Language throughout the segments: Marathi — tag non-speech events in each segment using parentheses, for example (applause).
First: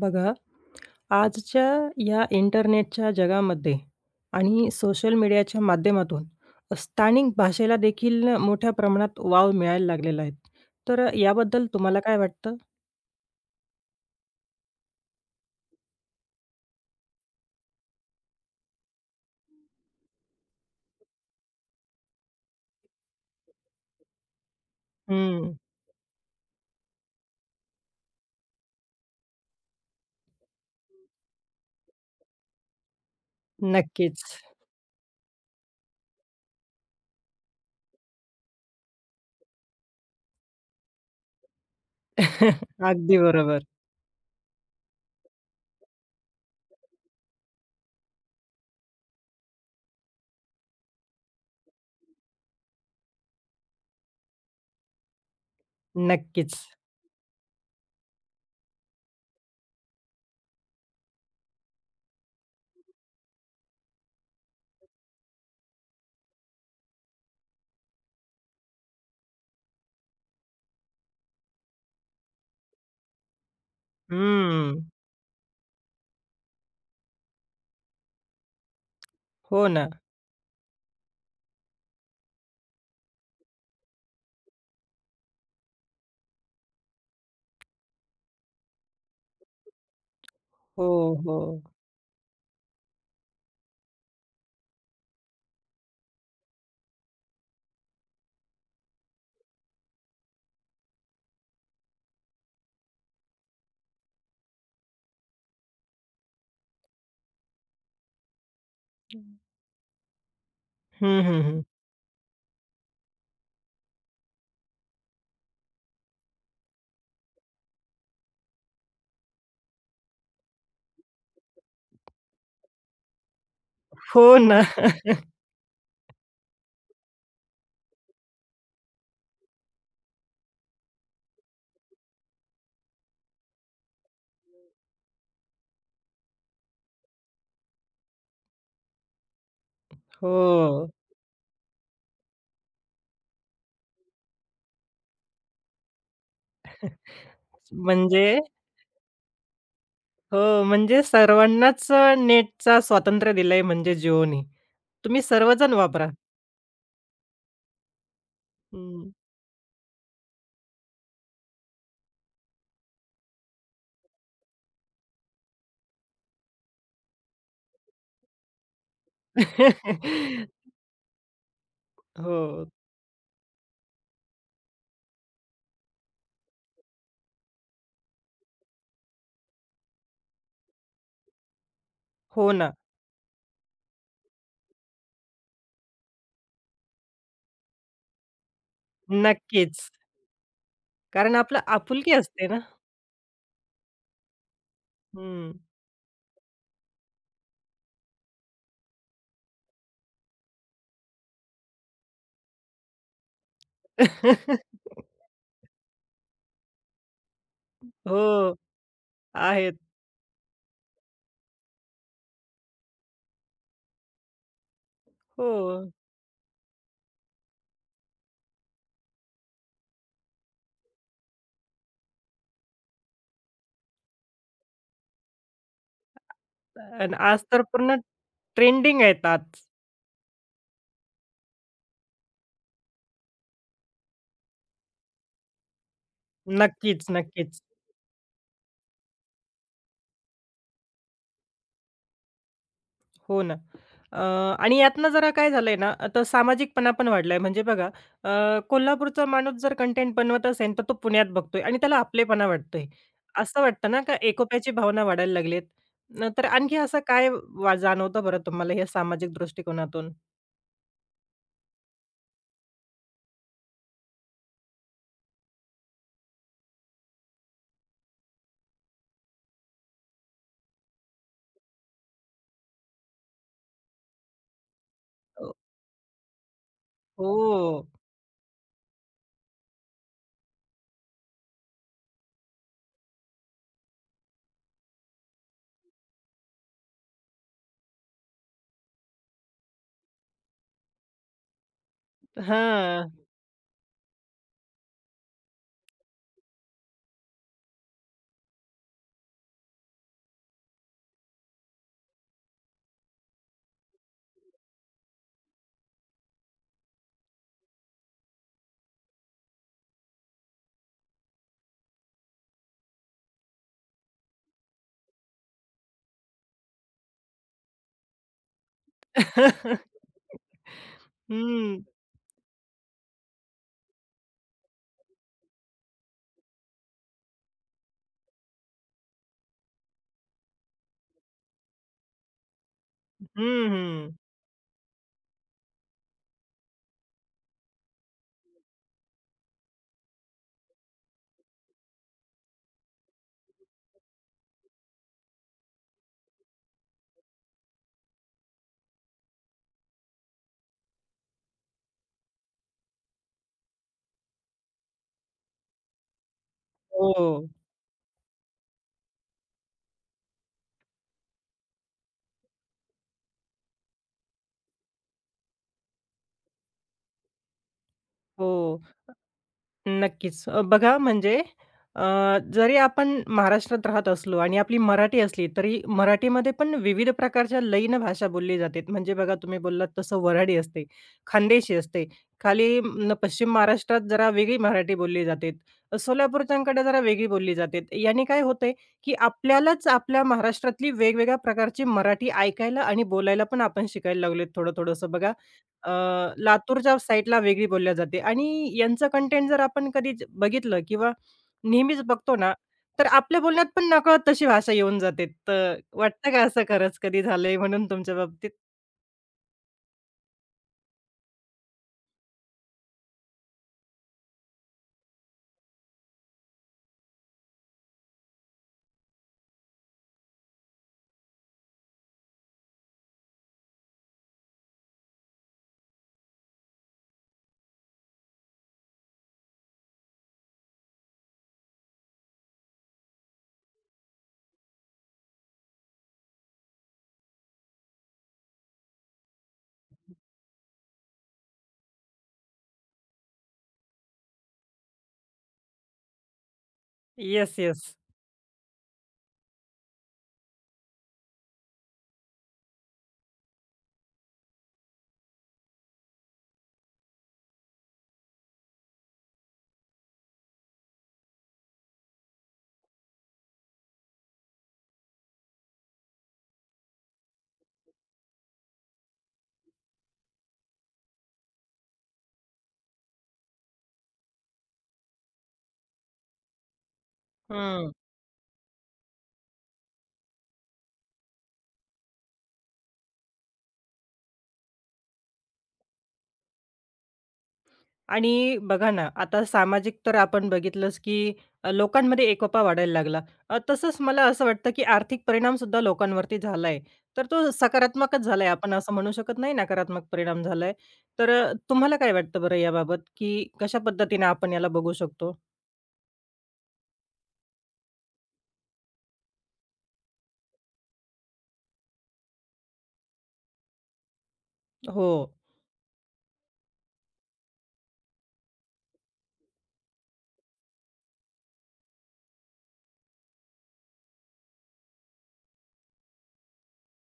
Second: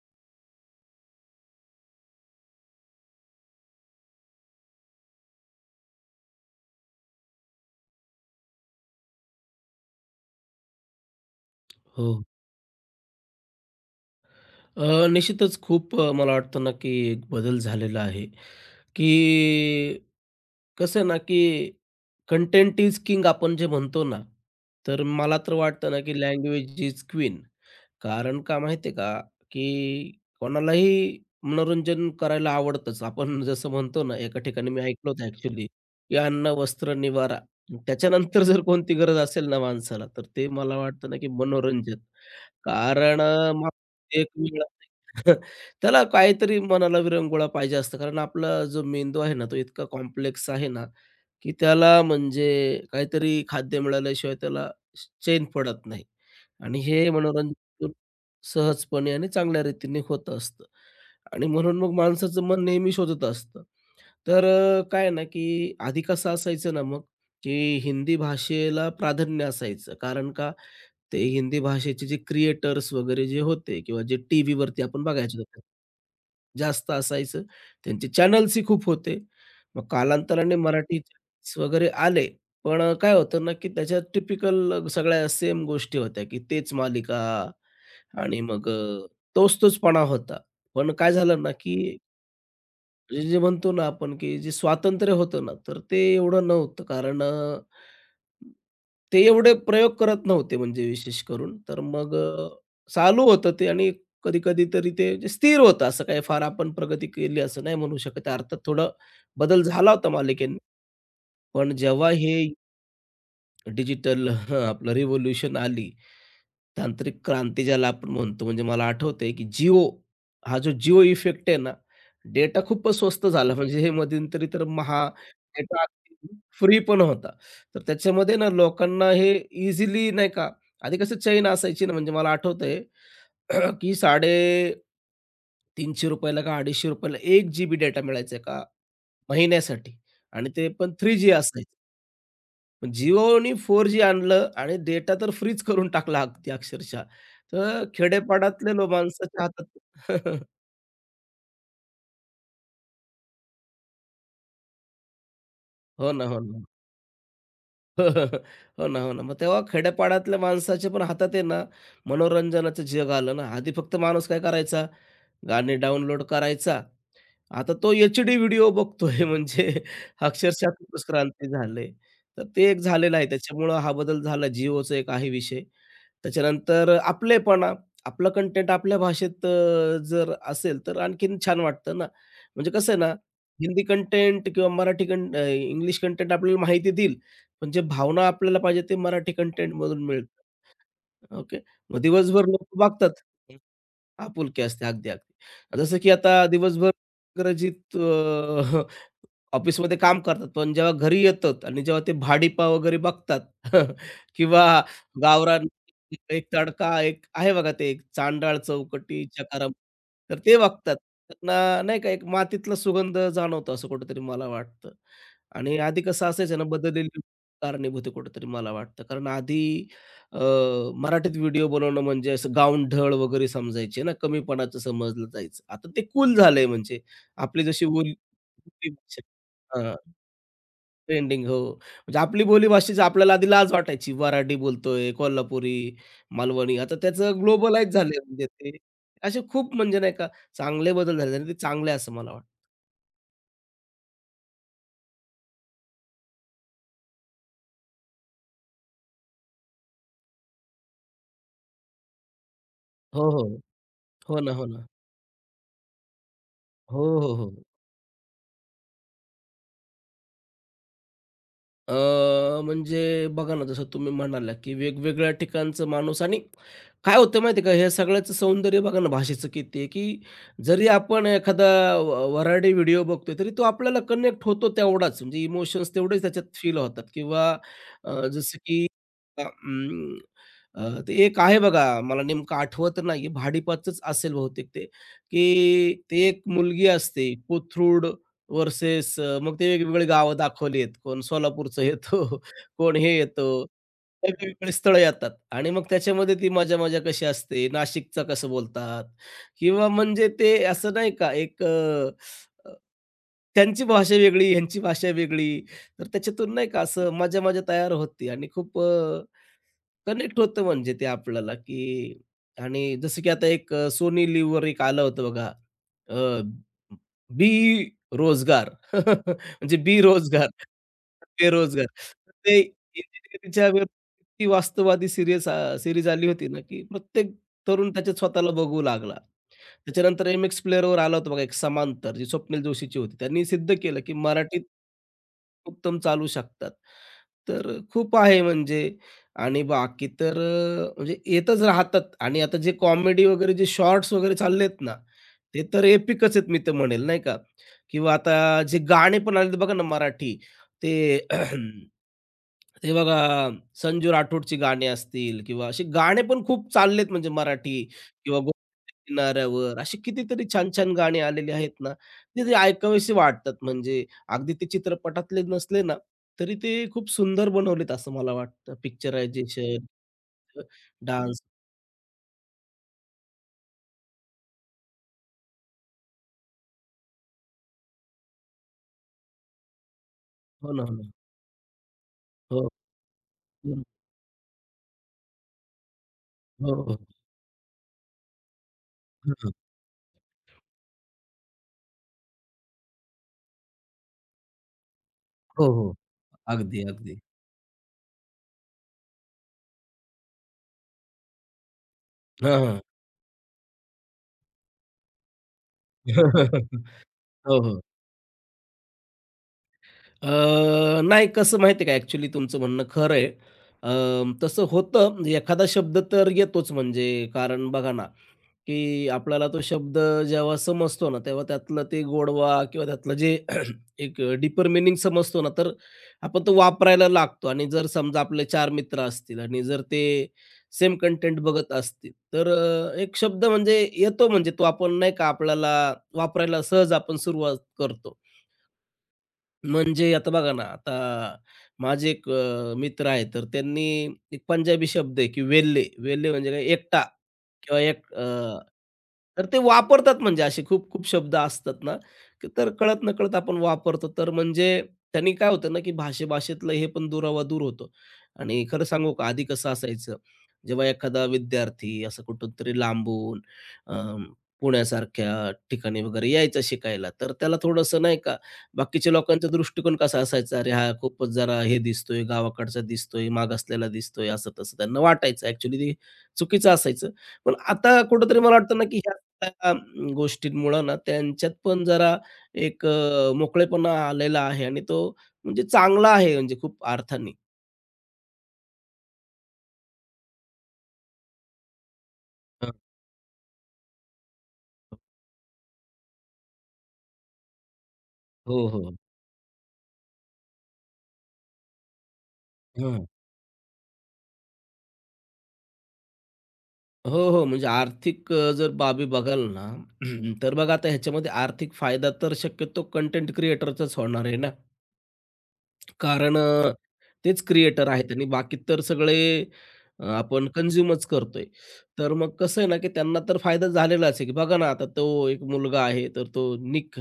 बघा, आजच्या या इंटरनेटच्या जगामध्ये आणि सोशल मीडियाच्या माध्यमातून स्थानिक भाषेला देखील मोठ्या प्रमाणात वाव मिळायला लागलेला आहे. तर याबद्दल तुम्हाला हो. काय वाटतं? निश्चितच खूप मला वाटतं ना, की एक बदल झालेला आहे, की कसं आहे ना, की कंटेंट इज किंग आपण जे म्हणतो ना, तर मला हं, तर वाटतं ना, की लँग्वेज इज क्वीन. कारण का माहिती आहे का, की कोणालाही मनोरंजन करायला आवडतंच. आपण जसं म्हणतो ना, नक्कीच. एका ठिकाणी मी ऐकलं होतं ॲक्चुअली, की "अन्न, वस्त्र, निवारा." त्याच्यानंतर जर कोणती गरज असेल ना माणसाला, तर ते मला वाटतं ना, की मनोरंजन. (laughs) अगदी कारण बरोबर. माणूस एक मिळत (laughs) त्याला काहीतरी मनाला विरंगुळा पाहिजे असतं. कारण आपला जो मेंदू आहे ना, तो इतका कॉम्प्लेक्स आहे ना की त्याला म्हणजे काहीतरी खाद्य मिळाल्याशिवाय त्याला चैन पडत नाही नक्कीच. आणि हे मनोरंजन सहजपणे आणि चांगल्या रीतीने होत असतं आणि म्हणून मग माणसाचं मन नेहमी शोधत असतं. तर काय आहे ना, की आधी कसं असायचं ना मग, की हिंदी भाषेला प्राधान्य असायचं. कारण का, ते हिंदी भाषेचे जे क्रिएटर्स वगैरे जे होते किंवा जे हं. टीव्हीवरती आपण बघायचो जास्त असायचं. त्यांचे चॅनल्सही खूप होते. हो मग ना. कालांतराने मराठी चॅनल्स वगैरे आले. पण काय होतं ना, की त्याच्यात टिपिकल सगळ्या सेम गोष्टी होत्या, की तेच मालिका आणि मग तोच-तोचपणा होता. हो, पण काय झालं ना, हो. की म्हणजे जे म्हणतो ना आपण, की जे स्वातंत्र्य होतं ना, तर ते एवढं नव्हतं. कारण ते एवढे प्रयोग करत नव्हते म्हणजे विशेष करून. तर मग चालू होतं ते आणि कधी-कधी तरी ते म्हणजे स्थिर होतं. असं काही फार आपण प्रगती केली असं नाही म्हणू शकत. अर्थात थोडा बदल झाला होता मालिकेने. हं, हं, हं. पण जेव्हा हे डिजिटल आपलं रिव्होल्यूशन आली. तांत्रिक क्रांती ज्याला आपण म्हणतो. म्हणजे मला आठवतंय, की Jio हा जो Jio इफेक्ट आहे ना, डेटा खूपच स्वस्त झाला. म्हणजे हे हो मध्यंतरी ना. तर महा (laughs) डेटा अगदी फ्री पण होता. तर त्याच्यामध्ये ना लोकांना हे इझिली नाही का, आधी कसं चैन असायची ना, म्हणजे मला आठवतंय, (clears throat) की ₹350 ला का ₹250 ला 1 जीबी डेटा मिळायचा एका महिन्यासाठी आणि ते हो. पण 3G असायचं. मग Jioनी 4G आणलं आणि डेटा तर फ्रीच करून टाकला अगदी अक्षरशः. तर म्हणजे खेडेपाड्यातले माणसाच्या हातात (laughs) हो, म्हणजे सर्वांनाच नेटचा स्वातंत्र्य दिलंय म्हणजे जिओनी. तुम्ही सर्वजण वापरा. हो ना, हो ना. (laughs) हो ना, हं. हो ना. मग तेव्हा खेड्यापाड्यातल्या माणसाच्या पण हातात आहे ना, मनोरंजनाचं जग आलं ना. आधी फक्त माणूस काय करायचा, गाणे डाउनलोड करायचा. आता तो एच-डी व्हिडिओ बघतोय (laughs) म्हणजे (laughs) अक्षरशः खूपच क्रांती झाले. तर हो. ते एक झालेलं आहे. त्याच्यामुळं हा बदल झाला. Jioचा एक आहे विषय. त्याच्यानंतर आपलेपणा, आपलं कंटेंट आपल्या भाषेत जर असेल तर आणखीन छान वाटतं ना. हो म्हणजे ना. कसं आहे ना, हिंदी कंटेंट किंवा मराठी इंग्लिश कंटेंट आपल्याला माहिती देईल, पण जे भावना आपल्याला पाहिजे ते मराठी नक्कीच. कंटेंटमधून मिळतं. कारण ओके. आपलं मग आपुलकी असते दिवसभर ना. लोकं बघतात. आपुलकी असते. अगदी, हं. अगदी. जसं की आता दिवसभर इंग्रजीत ऑफिसमध्ये काम करतात, पण जेव्हा घरी येतात आणि जेव्हा ते भाडीपा वगैरे बघतात (laughs) किंवा (laughs) गावरान एक तडका, एक आहे बघा ते एक हो, चांडाळ चौकटी, चकाराम आहेत. तर ते बघतात. त्यांना नाही का एक मातीतला सुगंध जाणवतो असं कुठेतरी मला वाटतं. आणि हो. आधी कसं असायचं ना बदललेली कारणीभूत आहे कुठेतरी मला वाटतं. कारण आधी अ, मराठीत व्हिडिओ बनवणं म्हणजे असं गावंढळ वगैरे समजायचे ना, कमीपणाचं समजलं जायचं. आता ते कूल झालंय म्हणजे आणि आज तर आपली जशी पूर्ण बोली ट्रेंडिंग आहेत आज. हां, ट्रेंडिंग हो. म्हणजे आपली बोलीभाषेची आपल्याला आधी लाज वाटायची. वऱ्हाडी बोलतोय, कोल्हापुरी, मालवणी. आता नक्कीच, त्याचं नक्कीच. ग्लोबलाईज झालंय म्हणजे ते. असे खूप म्हणजे नाही का चांगले बदल झाले आणि ते चांगले आहे असं मला वाटतं. हो ना. अ, आणि यातनं जरा काय झालंय ना, आता सामाजिकपणा पण वाढलाय. म्हणजे बघा, कोल्हापूरचा माणूस जर कंटेंट बनवत असेल, तर तो पुण्यात बघतोय आणि त्याला आपलेपणा वाटतोय. हो, हो. असं वाटतं ना, का हो ना, हो एकोप्याची ना. भावना वाढायला लागली आहे. नंतर आणखी असं हो, काय हो, हो. वा जाणवतं बरं तुम्हाला या सामाजिक दृष्टिकोनातून? अ, म्हणजे बघा ना, जसं तुम्ही म्हणाला, की वेगवेगळ्या ठिकाणचं माणूस आणि काय होतं माहिती आहे का, हे सगळ्याचं सौंदर्य बघा ना भाषेचं किती आहे, की जरी आपण एखादा वऱ्हाडी व्हिडिओ बघतोय, तरी तो आपल्याला कनेक्ट होतो तेवढाच. म्हणजे हो. इमोशन्स तेवढेच त्याच्यात फील होतात किंवा हो. जसं की अ, अं, ते एक आहे बघा, मला नेमकं आठवत नाही भाडीपाचच असेल बहुतेक ते, की ते एक मुलगी असते कोथरूड व्हर्सेस मग ते वेगवेगळी गावं दाखवलीत. कोण सोलापूरचं येतो, (laughs) कोण हां. हे येतो. वेगवेगळी स्थळं येतात आणि मग त्याच्यामध्ये ती मजा-मजा कशी असते, नाशिकचं कसं बोलतात किंवा म्हणजे ते असं नाही का एक अ, अ, त्यांची भाषा वेगळी, ह्यांची भाषा वेगळी. तर त्याच्यातून नाही का असं मजा-मजा तयार होते आणि खूप कनेक्ट होतं म्हणजे ते आपल्याला, की आणि जसं की आता एक सोनी लिव्हवर एक आलं होतं बघा, अ, बी रोजगार (laughs) म्हणजे (laughs) बेरोजगार, हं. बेरोजगार. ते इंजिनिअरिंगच्या वेळी इतकी वास्तववादी सीरीज आली होती ना, की प्रत्येक तरुण त्याच्यात स्वतःला बघू लागला. त्याच्यानंतर एम-एक्स प्लेअरवर आला होता बघा एक समांतर, जी स्वप्नील जोशीची होती. त्यांनी हं, सिद्ध केलं, हं. की (laughs) मराठीत उत्तम चालू शकतात. तर खूप आहे म्हणजे आणि बाकी तर म्हणजे येतच राहतात आणि आता जे कॉमेडी वगैरे जे शॉर्ट्स वगैरे चाललेत ना, ते तर एपिकच आहेत मी तर म्हणेल नाही का? किंवा आता जे गाणे पण आलेत बघा ना मराठी, ते (clears throat) ते बघा संजू राठोडची गाणी असतील किंवा असे गाणे पण खूप चाललेत हो, म्हणजे मराठी किंवा गोव्याच्या किनाऱ्यावर अशी कितीतरी छान-छान गाणी आलेली आहेत ना, ते जे ऐकावेसे वाटतात म्हणजे अगदी ते चित्रपटातले नसले ना, तरी ते खूप सुंदर बनवलेत असं मला हो. वाटतं. पिक्चरायझेशन, नक्कीच. बघा म्हणजे डान्स. अ, जरी आपण महाराष्ट्रात राहत असलो आणि आपली मराठी असली, तरी मराठीमध्ये पण विविध प्रकारच्या लयीन भाषा बोलली जाते. म्हणजे बघा तुम्ही बोललात तसं वऱ्हाडी हो ना, असते, हो ना. खानदेशी असते. हो, खाली न पश्चिम हो, महाराष्ट्रात जरा वेगळी मराठी बोलली जाते. सोलापूरच्यांकडे हो, जरा वेगळी बोलली जाते. याने काय होतंय, की हो, हो, आपल्यालाच आपल्या महाराष्ट्रातली वेगवेगळ्या प्रकारची मराठी ऐकायला आणि बोलायला पण आपण शिकायला लागलोत थोडं-थोडंसं बघा. हो, हो. अ, अगदी, लातूरच्या अगदी. साईडला वेगळी बोलली जाते आणि यांचं कंटेंट जर आपण कधीच बघितलं किंवा नेहमीच बघतो ना, हां, हां. तर आपल्या बोलण्यात पण नकळत तशी भाषा येऊन जाते. तर वाटतं का असं (laughs) खरंच कधी झालंय हो, हो. म्हणून तुमच्या बाबतीत? नाही कसं माहिती आहे का ॲक्च्युली तुमचं म्हणणं खरं आहे. तसं होतं म्हणजे एखादा शब्द तर येतोच म्हणजे कारण बघा ना, की आपल्याला तो शब्द जेव्हा समजतो ना, तेव्हा त्यातलं ते गोडवा किंवा त्यातलं जे (clears throat) एक डीपर मीनिंग समजतो ना, तर आपण तो वापरायला लागतो आणि जर समजा आपले 4 मित्र असतील आणि जर ते सेम कंटेंट बघत असतील, तर एक शब्द म्हणजे येतो म्हणजे तो आपण नाही का आपल्याला वापरायला सहज आपण सुरुवात करतो. म्हणजे आता बघा ना, आता माझे एक मित्र आहेत, तर त्यांनी एक पंजाबी शब्द आहे, की वेल्हे. वेल्हे म्हणजे काय एकटा येस, किंवा येस. एक तर ते वापरतात म्हणजे असे खूप खूप शब्द असतात ना, की तर कळत-नकळत आपण वापरतो. तर म्हणजे त्यांनी काय होतं ना, की भाषे हे पण दुरावा दूर होतो. आणि खरं सांगू का, आधी कसं असायचं, जेव्हा एखादा विद्यार्थी असं कुठूनतरी लांबून अ, पुण्यासारख्या ठिकाणी वगैरे यायचा शिकायला, तर त्याला थोडंसं नाही का बाकीच्या लोकांचा दृष्टिकोन कसा असायचा, "अरे हा खूपच जरा हे दिसतोय, गावाकडचा दिसतोय, मागासलेला दिसतोय," असं-तसं त्यांना वाटायचं. ॲक्चुअली ते चुकीचं असायचं. पण हं. आता कुठेतरी मला वाटतं ना, की ह्या सगळ्या गोष्टींमुळं ना त्यांच्यात पण जरा एक मोकळेपणा आलेला आहे आणि तो म्हणजे चांगला आहे म्हणजे खूप अर्थाने. आणि बघा ना, आता सामाजिक तर आपण बघितलंच, की लोकांमध्ये एकोपा हं. वाढायला लागला. तसंच मला असं वाटतं, की आर्थिक परिणामसुद्धा लोकांवरती झाला आहे. तर तो सकारात्मकच झाला आहे. हो, आपण असं हो. म्हणू शकत नाही नकारात्मक परिणाम झाला. तर तुम्हाला काय वाटतं बरं याबाबत, हं. की कशा पद्धतीने आपण याला बघू शकतो? हो, हो. म्हणजे आर्थिक जर बाबी बघाल ना, (clears throat) तर बघा आता ह्याच्यामध्ये आर्थिक फायदा तर शक्यतो कंटेंट क्रिएटरचाच होणार आहे ना. हो. कारण तेच क्रिएटर आहेत आणि बाकी तर सगळे आपण कन्झ्युमच करतोय. तर मग कसं आहे ना, की त्यांना तर फायदा झालेलाच आहे, की बघा ना आता तो एक मुलगा आहे, तर तो निक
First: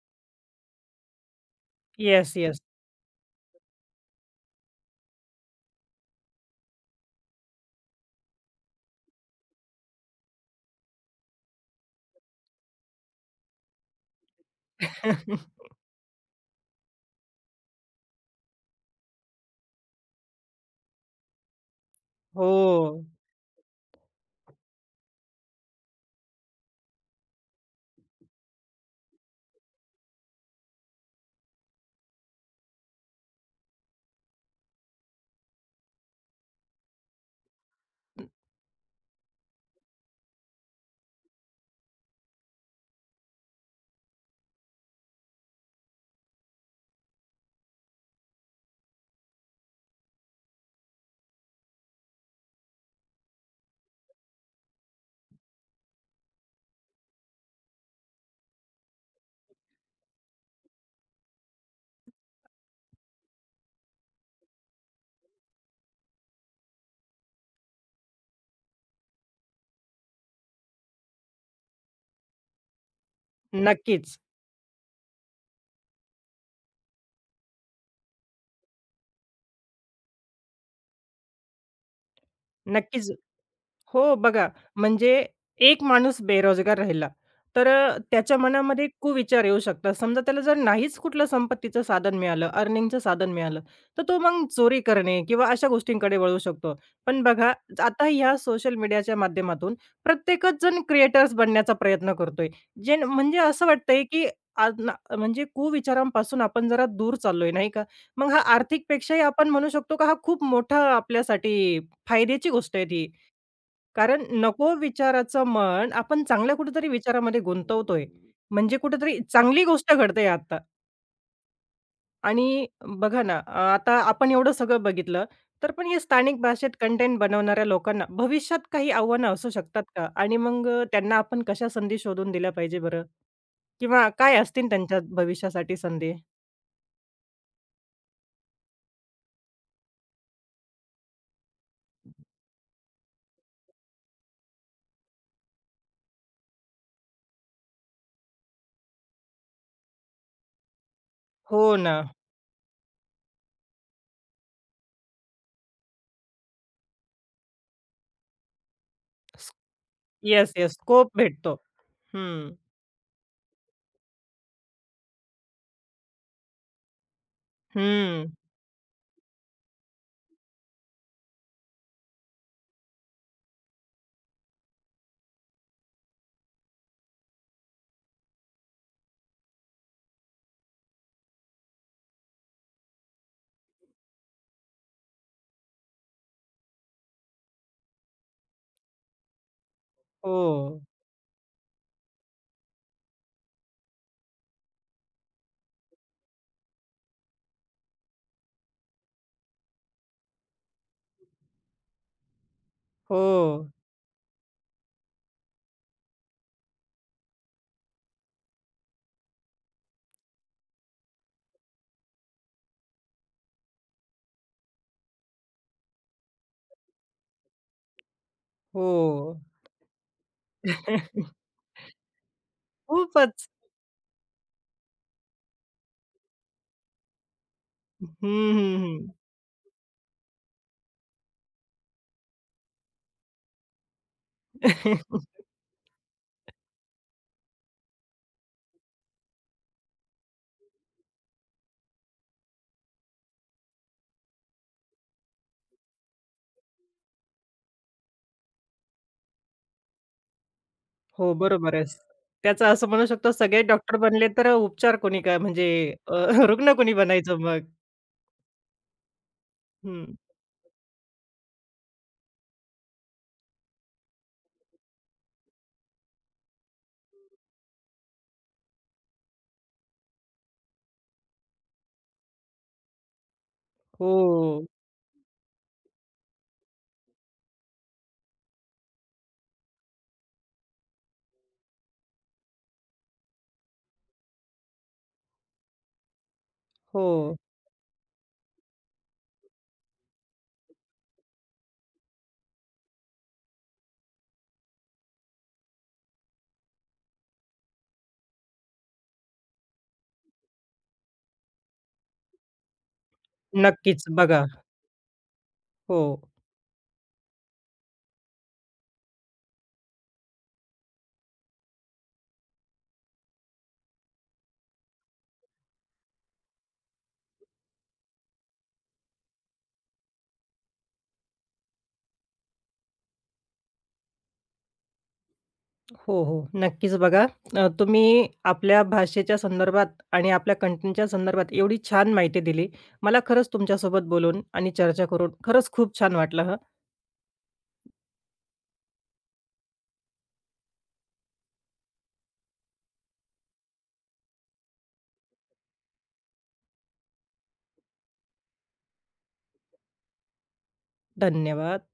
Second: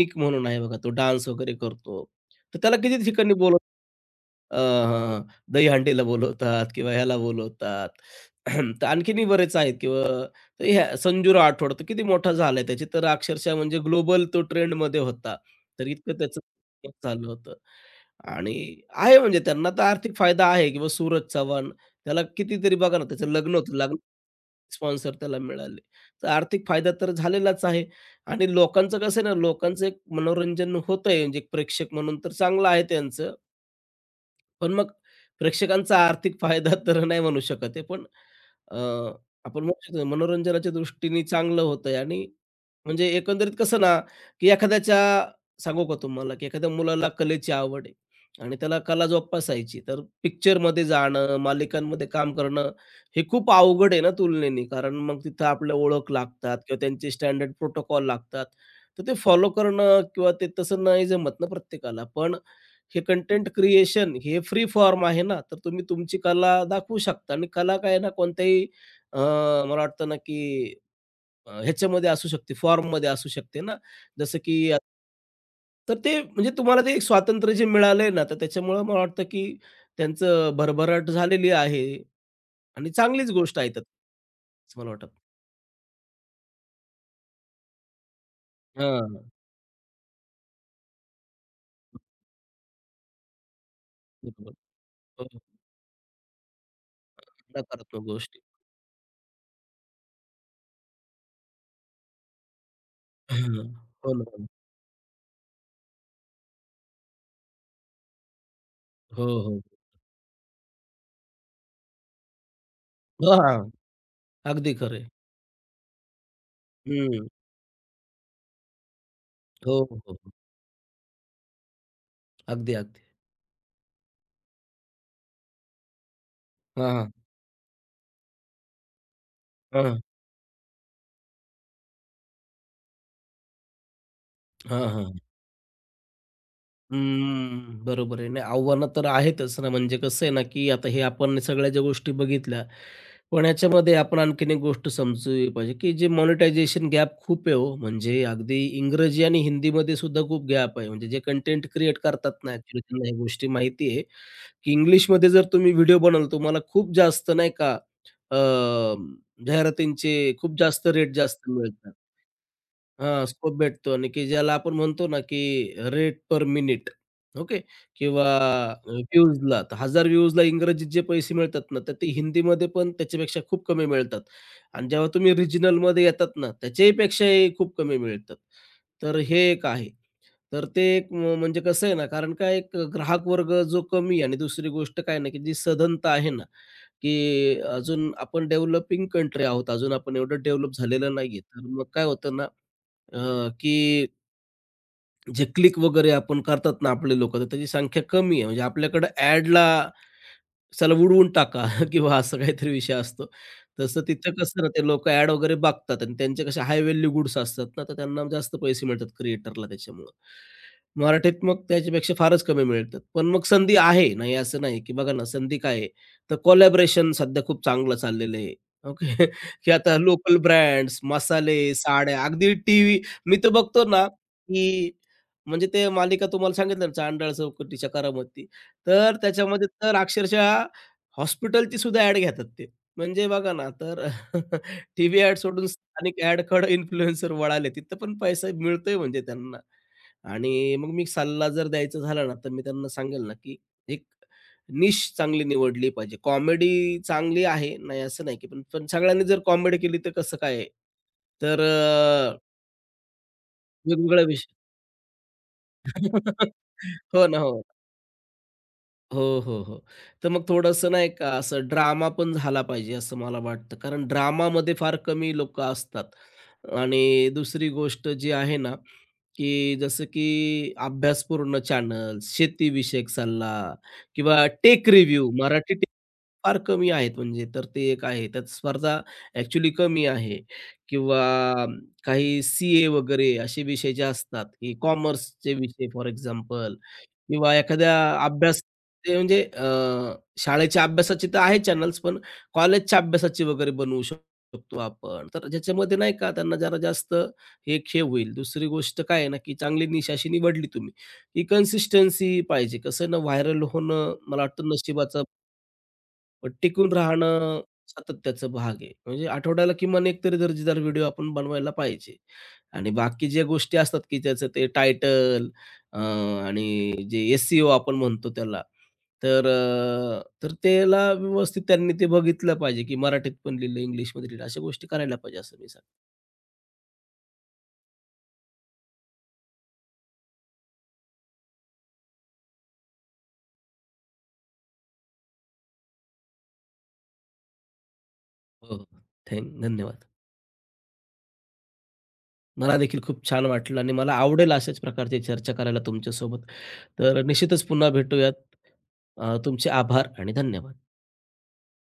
निक म्हणून आहे बघा, तो डान्स वगैरे करतो. Yes, yes. तर त्याला किती ठिकाणी बोलवतात अ, हां, दहीहंडीला बोलवतात किंवा ह्याला बोलवतात. (clears throat) तर आणखीनही बरेच आहेत किंवा तर ह्या संजू राठोड तर किती मोठा झालाय. त्याची तर अक्षरशः म्हणजे ग्लोबल तो ट्रेंडमध्ये होता. (laughs) तर इतकं त्याचं चाललं होतं. आणि आहे म्हणजे त्यांना तर आर्थिक फायदा आहे किंवा सूरज चव्हाण त्याला हो. कितीतरी बघा ना, त्याचं लग्न होतं. लग्न स्पॉन्सर त्याला मिळाले. तर आर्थिक फायदा तर झालेलाच आहे. आणि लोकांचं कसं आहे ना, लोकांचं एक मनोरंजन होतंय म्हणजे एक प्रेक्षक म्हणून तर चांगलं आहे त्यांचं. पण मग प्रेक्षकांचा आर्थिक फायदा (laughs) तर नाही म्हणू शकत आहे. पण अ, आपण म्हणू शकतो मनोरंजनाच्या दृष्टीने चांगलं होतंय आणि म्हणजे एकंदरीत कसं ना, की एखाद्याच्या सांगू का तुम्हाला, की एखाद्या मुलाला कलेची आवड आहे आणि त्याला कला जोपासायची, तर पिक्चरमध्ये जाणं, मालिकांमध्ये काम करणं हे खूप अवघड आहे ना तुलनेने. कारण मग तिथं आपल्या ओळख लागतात किंवा त्यांचे स्टँडर्ड प्रोटोकॉल लागतात. तर ते फॉलो करणं किंवा ते तसं नाही जमत ना प्रत्येकाला. पण हे कंटेंट क्रिएशन हे फ्री फॉर्म आहे ना, तर तुम्ही तुमची कला दाखवू शकता आणि कला काय आहे ना कोणत्याही मला वाटतं ना, की ह्याच्यामध्ये असू शकते, फॉर्ममध्ये असू शकते न ना, नक्कीच. जसं की आता- तर ते म्हणजे तुम्हाला ते एक स्वातंत्र्य जे मिळालंय ना, तर त्याच्यामुळं मला वाटतं, की त्यांचं भरभराट झालेली आहे आणि नक्कीच चांगलीच गोष्ट आहे त्यात, हो, बघा असं मला वाटतं. म्हणजे एक माणूस बेरोजगार राहिला, तर त्याच्या मनामध्ये हां. कुविचार येऊ शकतात. समजा त्याला जर नाहीच कुठलं संपत्तीचं साधन मिळालं, अर्निंगचं साधन मिळालं, तर तो मग बरोबर. चोरी करणे हो, हो. किंवा अशा गोष्टींकडे वळू शकतो. पण बघा, नकारात्मक आता ह्या गोष्टी. सोशल मीडियाच्या माध्यमातून प्रत्येकच जण क्रिएटर्स बनण्याचा प्रयत्न करतोय. जे न- म्हणजे हां. असं वाटतंय, हो की ना. आज ना म्हणजे कुविचारांपासून आपण जरा दूर चाललोय, नाही का? मग हा आर्थिकपेक्षाही हो, आपण म्हणू ना. शकतो का हा खूप मोठा आपल्यासाठी फायद्याची गोष्ट आहे ती. हो. हां, कारण नको अगदी खरं विचाराचं मन आपण चांगल्या कुठेतरी विचारामध्ये गुंतवतोय. म्हणजे कुठेतरी चांगली हो, गोष्ट हो, घडते हो. आता. आणि अगदी, अगदी. बघा ना, आता आपण एवढं सगळं बघितलं, तर पण हे स्थानिक भाषेत हां, हां. कंटेंट बनवणाऱ्या लोकांना भविष्यात काही आव्हानं असू शकतात हां, हां. का? आणि मग त्यांना आपण कशा संधी शोधून दिल्या पाहिजे बरं? किंवा काय असतील हां, त्यांच्या हां. भविष्यासाठी संधी? बरोबर आहे. नाही आव्हानं तर आहेतच ना, म्हणजे कसं आहे ना, की आता हे आपण सगळ्या ज्या गोष्टी बघितल्या, पण याच्यामध्ये आपण आणखीन एक गोष्ट समजली पाहिजे, की जे मॉनिटायझेशन गॅप खूप आहे हो. म्हणजे अगदी इंग्रजी आणि हिंदीमध्ये सुद्धा खूप गॅप आहे. म्हणजे जे हो कंटेंट ना. क्रिएट करतात ना, ॲक्चुअली त्यांना ह्या गोष्टी माहिती आहे, की इंग्लिशमध्ये जर तुम्ही व्हिडिओ बनवला, तुम्हाला खूप जास्त नाही का अ, स जाहिरातींचे येस, खूप येस. जास्त स्कोप रेट जास्त भेटतो. मिळतात. हं. हां, स्कोप भेटतो आणि की ज्याला आपण म्हणतो ना, की रेट पर मिनिट ओके किंवा हं. व्ह्यूजला तर 1,000 व्ह्यूजला इंग्रजीत जे पैसे मिळतात ना, तर ते हिंदीमध्ये पण त्याच्यापेक्षा खूप कमी मिळतात. आणि जेव्हा तुम्ही रिजनलमध्ये येतात ना, त्याच्याही पेक्षाही खूप कमी मिळतात. तर हे एक आहे. तर ते एक म्हणजे कसं आहे ना, कारण काय एक ग्राहक वर्ग जो कमी आहे आणि दुसरी गोष्ट काय ना, की जी सधनता आहे ना, की अजून आपण डेव्हलपिंग कंट्री आहोत. अजून आपण एवढं डेव्हलप हो. झालेलं नाहीये. तर मग काय होतं ना की जे क्लिक वगैरे आपण करतात ना आपले लोकं, तर त्याची संख्या कमी आहे. म्हणजे आपल्याकडं ॲडला चला उडवून टाका (laughs) किंवा असं काहीतरी विषय असतो. हो. तसं तिथं कसं ना ते लोकं ॲड वगैरे बघतात आणि त्यांचे कसे हाय व्हॅल्यू गुड्स असतात ना, तर त्यांना जास्त पैसे मिळतात क्रिएटरला त्याच्यामुळं. मराठीत मग त्याच्यापेक्षा फारच कमी मिळतात. पण मग संधी आहे, नाही असं नाही, की बघा ना संधी काय आहे, तर कोलॅबोरेशन सध्या खूप चांगलं चाललेलं आहे. हो. ओके. (laughs) की आता लोकल ब्रँड्स, (laughs) मसाले, साड्या, अगदी टीव्ही मी खूपच. तर बघतो ना, की म्हणजे ते मालिका तुम्हाला सांगितलं ना, चांडळ चौकटीच्या हं, करामती. हं, हं. तर त्याच्यामध्ये तर अक्षरशः हॉस्पिटलची सुद्धा ॲड घेतात ते. म्हणजे बघा ना, तर (laughs) टीव्ही (laughs) ॲड सोडून स्थानिक ॲडकडे इन्फ्लुएन्सर वळाले. तिथं पण पैसा मिळतोय म्हणजे त्यांना. आणि मग मी सल्ला जर द्यायचा झाला ना, तर मी त्यांना सांगेल ना, की एक निश चांगली निवडली पाहिजे. कॉमेडी चांगली आहे, नाही असं नाही, की पण पण सगळ्यांनी जर कॉमेडी केली तर कसं काय आहे? हो, तर बरोबरच. त्याचं असं म्हणू शकतो सगळे डॉक्टर वेगवेगळा बनले तर विषय उपचार कोणी काय म्हणजे अ, (laughs) (laughs) रुग्ण कोणी हो बनायचं ना, मग? हो. हो, हो, हो. हं. तर मग थोडंसं नाही का असं ड्रामा पण झाला पाहिजे असं मला वाटतं. कारण ड्रामामध्ये फार कमी लोकं असतात. आणि दुसरी गोष्ट जी आहे ना, की जसं की अभ्यासपूर्ण चॅनल्स, शेतीविषयक सल्ला किंवा हो, टेक रिव्ह्यू मराठी टेक फार कमी आहेत म्हणजे तर ते एक आहे. त्यात स्पर्धा ॲक्चुअली कमी आहे किंवा अम, काही सी-ए वगैरे असे विषय जे असतात, की कॉमर्सचे विषय फॉर एक्झाम्पल हो. किंवा एखाद्या अभ्यास ते म्हणजे शाळेच्या अभ्यासाची तर आहे चॅनल्स, पण कॉलेजच्या अभ्यासाची वगैरे बनवू शकतो आपण. तर ज्याच्यामध्ये नाही का त्यांना जरा जास्त हे खेळ होईल. दुसरी गोष्ट काय आहे ना, की चांगली निश अशी निवडली तुम्ही, की कन्सिस्टन्सी पाहिजे. कसं आहे ना, व्हायरल नक्कीच होणं मला बघा. वाटतं नशिबाचं हो, पण टिकून राहणं सातत्याचा भाग आहे. म्हणजे आठवड्याला किमान एक तरी दर्जेदार व्हिडिओ आपण बनवायला पाहिजे. आणि बाकी ज्या गोष्टी असतात, की त्याचं ते टायटल आणि जे एस-सी-ओ आपण म्हणतो त्याला, तर तर त्याला व्यवस्थित त्यांनी ते बघितलं पाहिजे, की मराठीत पण लिहिलं, इंग्लिशमध्ये लिहिलं. अशा गोष्टी करायला पाहिजे असं मी सांगेन. हो, हो. नक्कीच बघा. तुम्ही आपल्या भाषेच्या संदर्भात आणि आपल्या कंटेंटच्या संदर्भात एवढी छान माहिती दिली. मला खरंच तुमच्यासोबत बोलून आणि चर्चा करून खरंच खूप छान वाटलं हं. हो, हो. धन्यवाद. मला देखील खूप छान वाटलं आणि मला आवडेल अशाच प्रकारची चर्चा करायला तुमच्यासोबत. तर निश्चितच पुन्हा भेटूयात. तुमचे आभार आणि धन्यवाद. धन्यवाद.